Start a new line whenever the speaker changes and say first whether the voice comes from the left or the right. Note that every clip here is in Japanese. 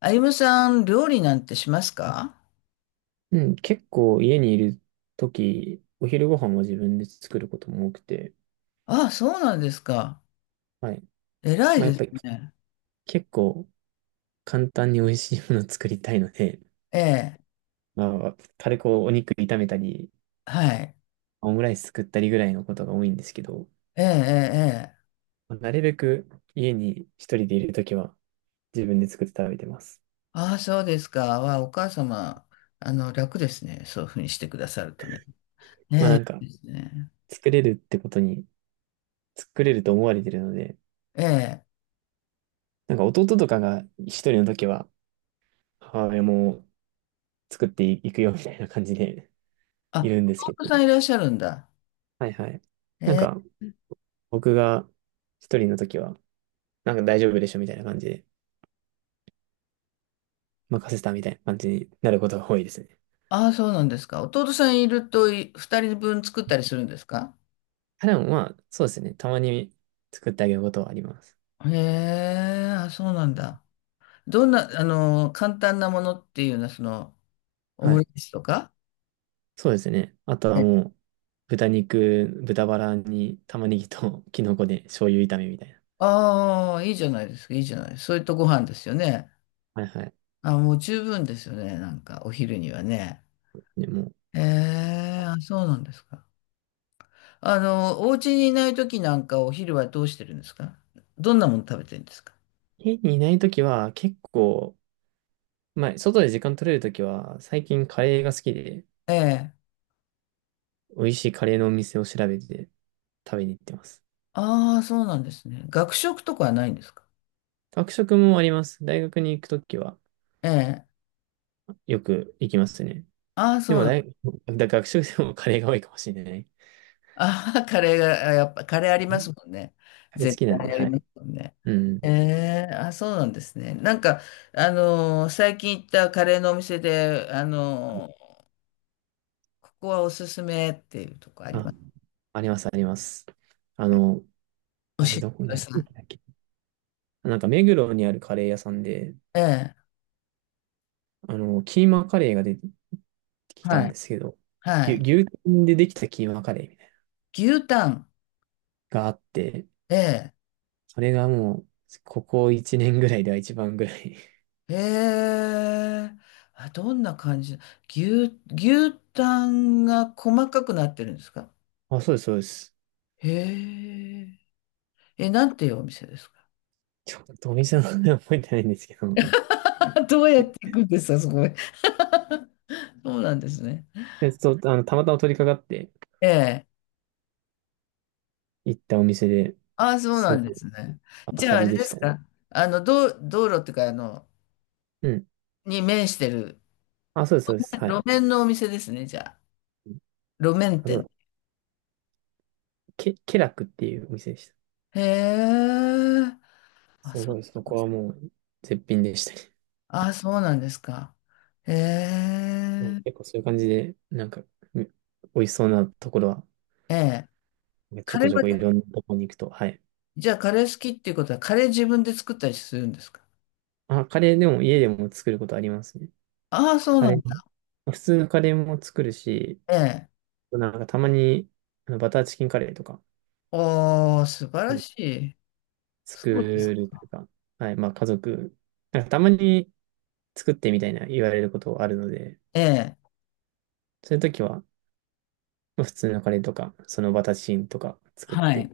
left: あゆむさん、料理なんてしますか？
right: うん、結構家にいるとき、お昼ご飯は自分で作ることも多くて、
left: あ、そうなんですか。
right: はい。
left: 偉い
right: まあや
left: で
right: っ
left: す
right: ぱり
left: ね。
right: 結構簡単に美味しいものを作りたいので、
left: ええ、
right: まあ軽くお肉炒めたり、
left: はい。
right: オムライス作ったりぐらいのことが多いんですけど、
left: ええ、ええ、ええ。
right: まあなるべく家に一人でいるときは自分で作って食べてます。
left: ああ、そうですか。わあ、お母様、楽ですね。そういうふうにしてくださるとね。え
right: まあな
left: え、
right: んか
left: いいですね。
right: 作れるってことに、作れると思われてるので、
left: ええ。
right: なんか弟とかが一人のときは母親も作っていくよみたいな感じでい
left: あ、
right: るんですけど、
left: 弟さんいらっしゃるんだ。
right: はいはい。
left: え
right: なん
left: え。
right: か、僕が一人の時は、なんか大丈夫でしょみたいな感じで、任せたみたいな感じになることが多いですね。
left: ああ、そうなんですか。弟さんいると、二人分作ったりするんですか？
right: あ、でもまあ、そうですね。たまに作ってあげることはあります。
left: へえ、あ、そうなんだ。どんな、簡単なものっていうのは、オ
right: は
left: ムレ
right: い。
left: ツとか？
right: そうですね。あとはもう、豚バラに玉ねぎと キノコで醤油炒めみたいな。
left: ああ、いいじゃないですか、いいじゃない。そういったご飯ですよね。
right: はいはい。
left: あ、もう十分ですよね、なんか、お昼にはね。
right: でも、
left: ええ、あ、そうなんですか。お家にいない時なんか、お昼はどうしてるんですか？どんなもの食べてるんですか？
right: 家にいない時は結構、まあ、外で時間取れる時は、最近カレーが好きで、
left: ええ。
right: 美味しいカレーのお店を調べて食べに行ってます。
left: ああ、そうなんですね。学食とかはないんですか？
right: 学食もあります。大学に行くときは
left: ええ。
right: よく行きますね。
left: ああ、そ
right: で
left: う
right: も
left: なん。
right: 大、だ学食でもカレーが多いかもしれない。
left: ああ、カレーが、やっぱカレーありますもんね。
right: カレー好
left: 絶
right: きなん
left: 対
right: で、
left: あり
right: は
left: ま
right: い。
left: すもんね。
right: う
left: え
right: ん。
left: え、あ、そうなんですね。最近行ったカレーのお店で、ここはおすすめっていうとこありま
right: あ、
left: す？
right: あります、あります。あの、
left: 教
right: あれ
left: えて
right: どこ
left: く
right: な、
left: だ
right: なん
left: さい。
right: だっけ。なんか目黒にあるカレー屋さんで、
left: ええ。
right: キーマカレーが出てきた
left: は
right: ん
left: い、
right: ですけど、
left: はい。
right: 牛タンでできたキーマカレーみたいな
left: 牛タン。
right: のがあって、
left: ええ、
right: それがもう、ここ1年ぐらいでは一番ぐらい。
left: ええ、あ、どんな感じ？牛タンが細かくなってるんですか？
right: あ、そうです、そうです。
left: へえ。え、なんていうお店ですか？
right: ちょっとお店の名前覚えてないんですけど、
left: どうやっていくんですか、そこへ。そうなんですね。
right: そう、たまたま取り掛かって
left: ええ。
right: 行ったお店で、
left: ああ、そうな
right: す
left: ん
right: ご
left: で
right: い
left: すね。
right: 当
left: じゃ
right: た
left: あ、あ
right: り
left: れ
right: で
left: で
right: し
left: す
right: たね。
left: か。道路っていうか、
right: うん。
left: に面してる、
right: あ、そうです、そうです。は
left: 路
right: い。
left: 面のお店ですね、じゃあ。
right: うん、
left: 路面
right: あ、そう
left: 店。
right: だ。ケラクっていうお店でした。
left: へえ。あ、
right: す
left: そう
right: ごい、
left: な
right: そ
left: んで
right: こ
left: す。
right: はもう絶品でしたね。
left: あ、そうなんですか。へ
right: うん。
left: え。
right: 結構そういう感じで、なんか、う美味しそうなところは、
left: ええ。
right: ちょ
left: カレ
right: こ
left: ー
right: ちょこい
left: は、
right: ろんなとこに行くと、はい。
left: じゃあ、カレー好きっていうことは、カレー自分で作ったりするんですか？
right: あ、カレーでも家でも作ることありますね。
left: ああ、そう
right: カ
left: な
right: レ
left: ん
right: ー、
left: だ。
right: 普通のカレーも作るし、
left: ええ。
right: なんかたまに、バターチキンカレーとか、
left: おー、素晴ら
right: う
left: しい。
right: 作
left: そうです。
right: るというか、はい、まあ家族、なんかたまに作ってみたいな言われることあるので、
left: ええ。
right: そういう時は、まあ普通のカレーとか、そのバタチンとか作っ
left: はい。
right: て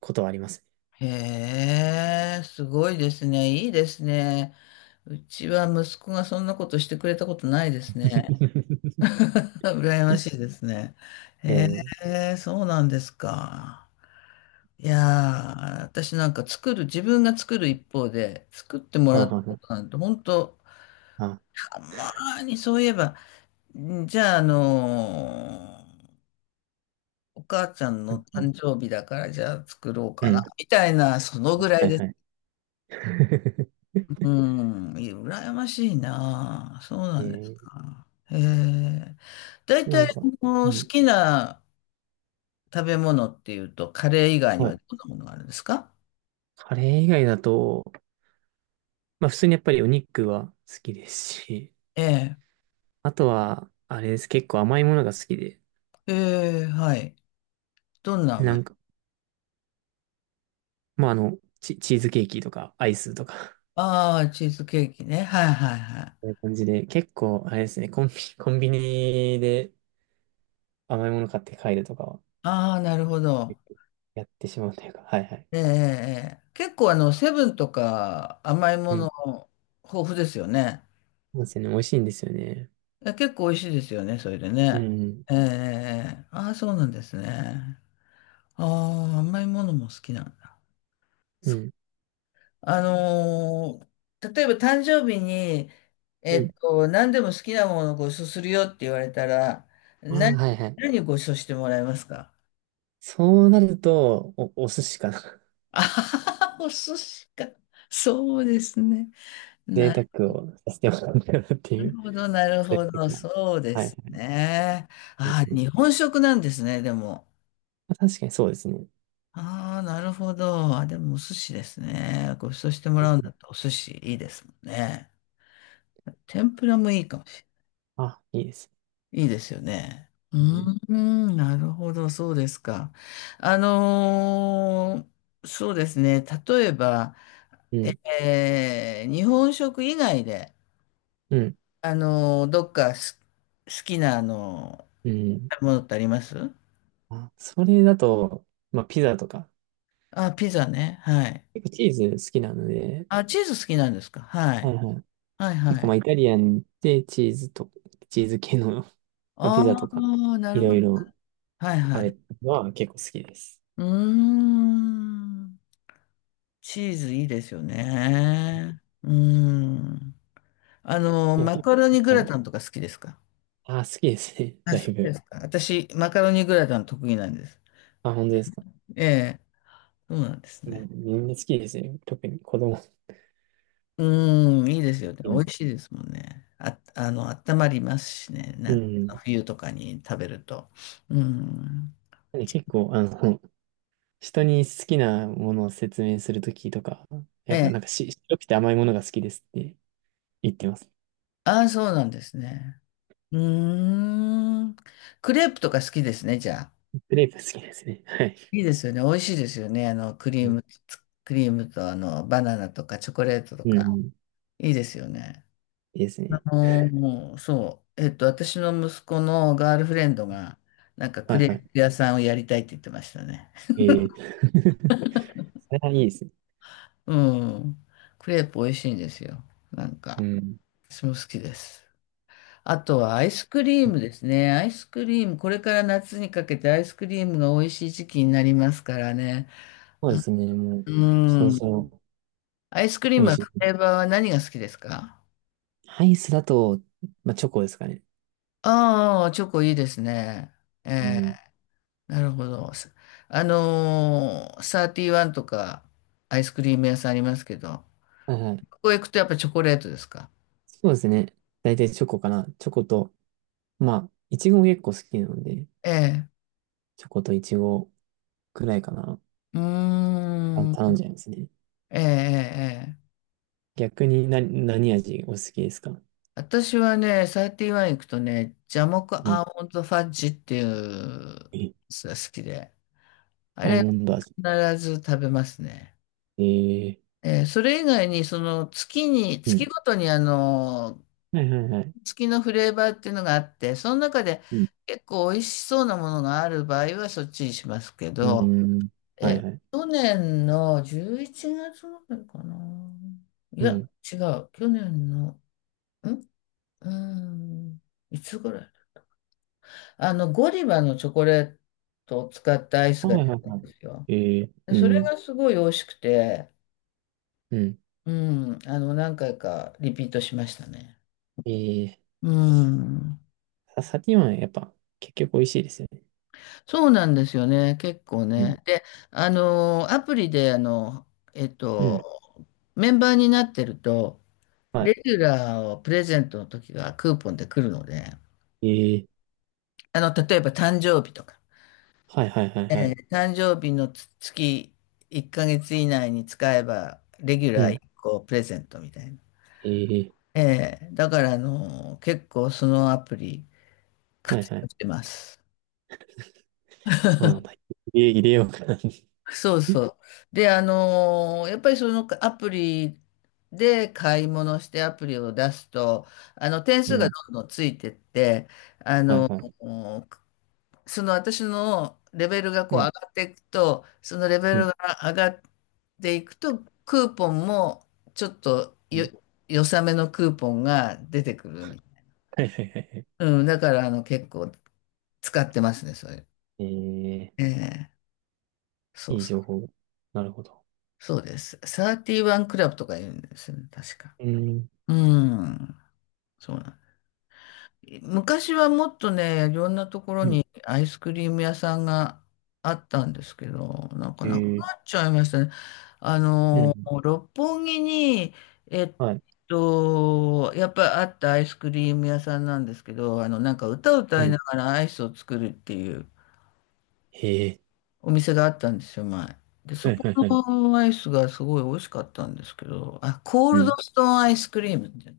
right: ことはあります
left: へえ、すごいですね。いいですね。うちは息子がそんなことしてくれたことないで
right: ね。
left: すね。羨ましいですね。
right: え
left: へ
right: ー、
left: え、そうなんですか。いやー、私なんか作る、自分が作る一方で、作っても
right: は
left: ら
right: あ、
left: った
right: はあ、
left: こ
right: は
left: となんて、本当
right: あ、
left: たまーにそういえば、じゃあ、お母ちゃん
right: あ、は
left: の
right: いは
left: 誕
right: い、
left: 生日だから、じゃあ作ろう
right: う
left: かな、
right: ん、
left: みたいな、そのぐら
right: は
left: い
right: い
left: です。
right: はい。
left: う ん、羨ましいな。そうな
right: え
left: んです
right: ー、
left: か。へえ。大
right: な
left: 体、
right: んか、うん、
left: 好きな食べ物っていうと、カレー以外に
right: は
left: は
right: い。
left: どんなものがあるんですか？
right: カレー以外だと、まあ普通にやっぱりお肉は好きですし、
left: ええ。
right: あとは、あれです、結構甘いものが好きで、
left: ええ、はい。どんな
right: な
left: 甘い？
right: んか、まあ、チーズケーキとか、アイスとか
left: ああ、チーズケーキね。はいはいはい。
right: そういう感じで、結構、あれですね、コンビニで甘いもの買って帰るとかは、
left: ああ、なるほど。
right: 結構やってしまうというか、はいはい。
left: ええ、ええ。ええ、結構セブンとか甘いも
right: う
left: の
right: ん。
left: 豊富ですよね。
right: そうですよね、美味しいんですよね。
left: え、結構美味しいですよね、それで
right: う
left: ね。
right: ん、
left: ええ、ええ。ああ、そうなんですね。ああ、甘いものも好きなんだ。
right: う
left: そう、
right: ん、
left: あのー例えば誕生日に、
right: うん。
left: 何でも好きなものをご馳走するよって言われたら、
right: ああ、
left: 何、
right: はいはい。
left: 何をご馳走してもらえますか？
right: そうなると、お寿司かな。
left: あはは、お寿司 か。そうですね。
right: 贅
left: な
right: 沢をさせてもらうかなってい
left: る
right: う、
left: ほど、な る
right: そう
left: ほ
right: いう
left: ど。
right: 時も。
left: そうで
right: はいは
left: す
right: い。
left: ね。
right: うん
left: ああ、
right: うん、
left: 日本食なんですね、でも。
right: 確かにそうですね。
left: ああ、なるほど。あ、でもお寿司ですね。ご馳走してもらうんだったらお寿司いいですもんね。天ぷらもいいかも。
right: あ、いいです。
left: いいですよね。うー
right: うん、
left: ん、なるほど、そうですか。そうですね。例えば、
right: うん、
left: 日本食以外で、
right: うん。
left: どっかす好きな、
right: うん、
left: ものってあります？
right: あ、それだと、まあ、ピザとか、
left: あ、ピザね。はい。
right: 結構チーズ好きなので、
left: あ、チーズ好きなんですか？は
right: はい
left: い。
right: はい。
left: はい、
right: 結
left: は
right: 構ま
left: い。
right: あイタリアンでチーズ系の、まあ、ピザ
left: あ
right: とか、
left: あ、な
right: い
left: る
right: ろ
left: ほ
right: い
left: ど。
right: ろ
left: はい、は
right: 食べ
left: い。
right: るのは結構好きです。
left: うーん。チーズいいですよね。うーん。
right: でも
left: マ
right: ひ
left: カロニグ
right: は
left: ラ
right: い、
left: タンとか好きですか？
right: あー好きですね。
left: あ、
right: だ
left: そ
right: い
left: うで
right: ぶ。
left: すか。私、マカロニグラタン得意なんです。
right: あ、本当ですか。
left: ええ、そうなんです
right: まあ
left: ね。
right: みんな好きですよ。特に子供好
left: うーん、いいですよね。
right: き
left: 美
right: な。
left: 味しいですもんね。あ、温まりますしね。
right: うん。なん
left: 冬とかに食べると。うーん。
right: で結構、人に好きなものを説明するときとか、や
left: え
right: っぱ
left: え、
right: なんか白くて甘いものが好きですって言ってます。
left: ああ、そうなんですね。うーん。クレープとか好きですね、じゃあ。
right: クレープ好きですね。はい。
left: いいですよね。美味しいですよね。
right: うん。
left: クリームと、バナナとかチョコレートと
right: う
left: か。
right: ん、
left: いいですよね。
right: いいですね。
left: もう、そう。私の息子のガールフレンドが、なんかク
right: はい
left: レ
right: はい。
left: ープ屋さんをやりたいって言ってましたね。
right: ええ それはいいですね。
left: うん。クレープ美味しいんですよ。なん
right: う
left: か、
right: ん。
left: 私も好きです。あとはアイスクリームですね。アイスクリーム、これから夏にかけてアイスクリームが美味しい時期になりますからね。
right: そうですね。もう、
left: う
right: そろそ
left: ん。
right: ろ
left: アイスクリー
right: 美
left: ム
right: 味
left: は
right: し
left: フレ
right: い。
left: ーバーは何が好きですか？
right: アイスだと、まあ、チョコですかね。
left: ああー、チョコいいですね。え
right: う
left: え、
right: ん。
left: なるほど。サーティワンとかアイスクリーム屋さんありますけど、
right: はいはい。
left: ここへ行くとやっぱチョコレートですか？
right: そうですね。大体チョコかな。チョコと、まあ、いちごも結構好きなので、
left: ええ。
right: チョコといちごくらいかな。
left: う
right: あ、
left: ーん。
right: 頼んじゃいますね。
left: ええ、ええ。ええ、
right: 逆に、何味お好きですか？
left: 私はね、サーティワン行くとね、ジャモク
right: うん。
left: アーモンドファッジっていうや
right: え
left: つが好きで、あ
right: アー
left: れ
right: モンド味。
left: 必ず食べますね。
right: ええ、
left: ええ、それ以外に、
right: う
left: 月
right: ん。
left: ごとに
right: はいはいはい。
left: 付きのフレーバーっていうのがあって、その中で
right: うん。
left: 結構美味しそうなものがある場合はそっちにしますけ
right: う
left: ど、
right: ん。は
left: え、
right: いはい。
left: 去年の11月ぐらいかな。い
right: う
left: や、
right: ん。
left: 違う。去年の、んうーん、いつぐらい、ゴディバのチョコレートを使ったアイス
right: は
left: が出
right: いはい
left: たん
right: は
left: で
right: い。
left: すよ。
right: ええ、
left: で、
right: う
left: それ
right: ん。
left: がすごい美味しくて、
right: うん。
left: うん、何回かリピートしましたね。
right: ええ
left: うん。
right: さサティワンやっぱ結局美味しいですよね。
left: そうなんですよね、結構
right: うん。
left: ね。で、アプリで、えっ
right: うん。
left: と、メンバーになってると、
right: は
left: レギュラーをプレゼントの時がクーポンで来るので、
right: い。ええー、
left: 例えば誕生日とか、
right: はいはいはいはい。
left: 誕生日の1ヶ月以内に使えば、レギュ
right: う
left: ラー1
right: ん。
left: 個プレゼントみたいな。
right: ええー、
left: だから、結構そのアプリ
right: はい
left: 活
right: は
left: 用
right: い。
left: してます。
right: そうなんだ。入れようかな。
left: そうそう。で、やっぱりそのアプリで買い物してアプリを出すと、点
right: う
left: 数が
right: ん。
left: どんどんついてって、あ
right: はい
left: の
right: はい。
left: ーその私のレベルがこ
right: う
left: う上
right: ん。
left: がっていくと、そのレベ
right: う
left: ル
right: ん。
left: が上がっていくと、クーポンもちょっと
right: う
left: よ、
right: ん、
left: 良さめのクーポンが出てくるみたい
right: はいはいはいはい。
left: な。うん、だから結構使ってますね、それ。
right: え
left: え
right: え
left: え、そ
right: ー、い
left: う
right: い
left: そ
right: 情
left: う。
right: 報。なるほど。
left: そうです。31クラブとか言うんですよね、確か。
right: うん。
left: うん。そうなん昔はもっとね、いろんなところ
right: うん。
left: にアイスクリーム屋さんがあったんですけど、なんかなくな
right: え
left: っ
right: え
left: ちゃいましたね。あ
right: ー、う
left: の、
right: ん。
left: 六本木に、えっ
right: はい。
left: やっぱりあったアイスクリーム屋さんなんですけど、なんか歌を
right: う
left: 歌い
right: ん。
left: ながらアイスを作るっていう
right: ええ
left: お店があったんですよ、前。で、
right: ー、
left: そ
right: はい
left: こ
right: はいはい。
left: のアイスがすごい美味しかったんですけど、あ、コー
right: う
left: ルド
right: ん。
left: ストーンアイスクリームって、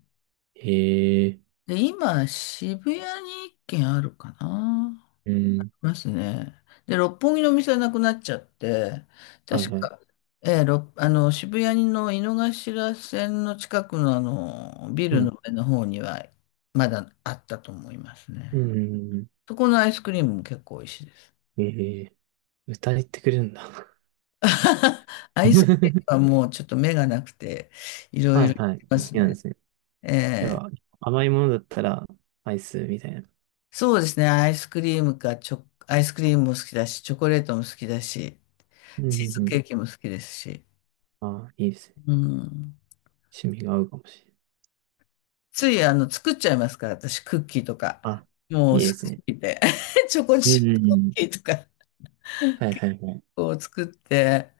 right: ええ
left: で、今、渋谷に一軒あるかな。
right: ー、う
left: い
right: ん。
left: ますね。で、六本木のお店はなくなっちゃって、
right: はい
left: 確
right: はい。
left: か、ええ、渋谷の井の頭線の近くのビ
right: う
left: ルの
right: ん。
left: 上の方には、まだあったと思います
right: う
left: ね。
right: ん。
left: そこのアイスクリームも結構美味しいです。
right: ええー、歌えてくれるんだ。
left: アイスクリー ムはもうちょっと目がなくて、いろ
right: は
left: いろ
right: い
left: い
right: はい。
left: ま
right: 好
left: す
right: きなんで
left: ね。
right: すね。
left: え
right: やっ
left: え、
right: ぱ、甘いものだったら、アイスみたいな。
left: そうですね。アイスクリームか、アイスクリームも好きだし、チョコレートも好きだし、
right: うんう
left: チーズケ
right: ん
left: ーキも好きですし。
right: うん。ああ、いいですね。
left: うん。
right: 趣味が合うかもしれない。
left: つい、作っちゃいますから、私、クッキーとか。
right: あ、
left: もう、好き
right: いいです
left: す
right: ね。
left: ぎて。チョコ
right: う
left: チ
right: ん
left: ッ
right: う
left: プ
right: んう
left: クッキ
right: ん。
left: ーとか、
right: はいは
left: 結
right: いはい。
left: 構作って。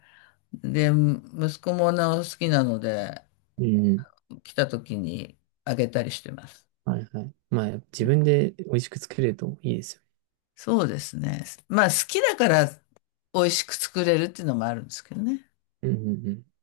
left: で、息子もなお好きなので、
right: うんうん。
left: 来た時にあげたりしてます。
right: はいはい。まあ、自分で美味しく作れるといいですよ。
left: そうですね。まあ、好きだから、美味しく作れるっていうのもあるんですけどね。
right: うんうんうん。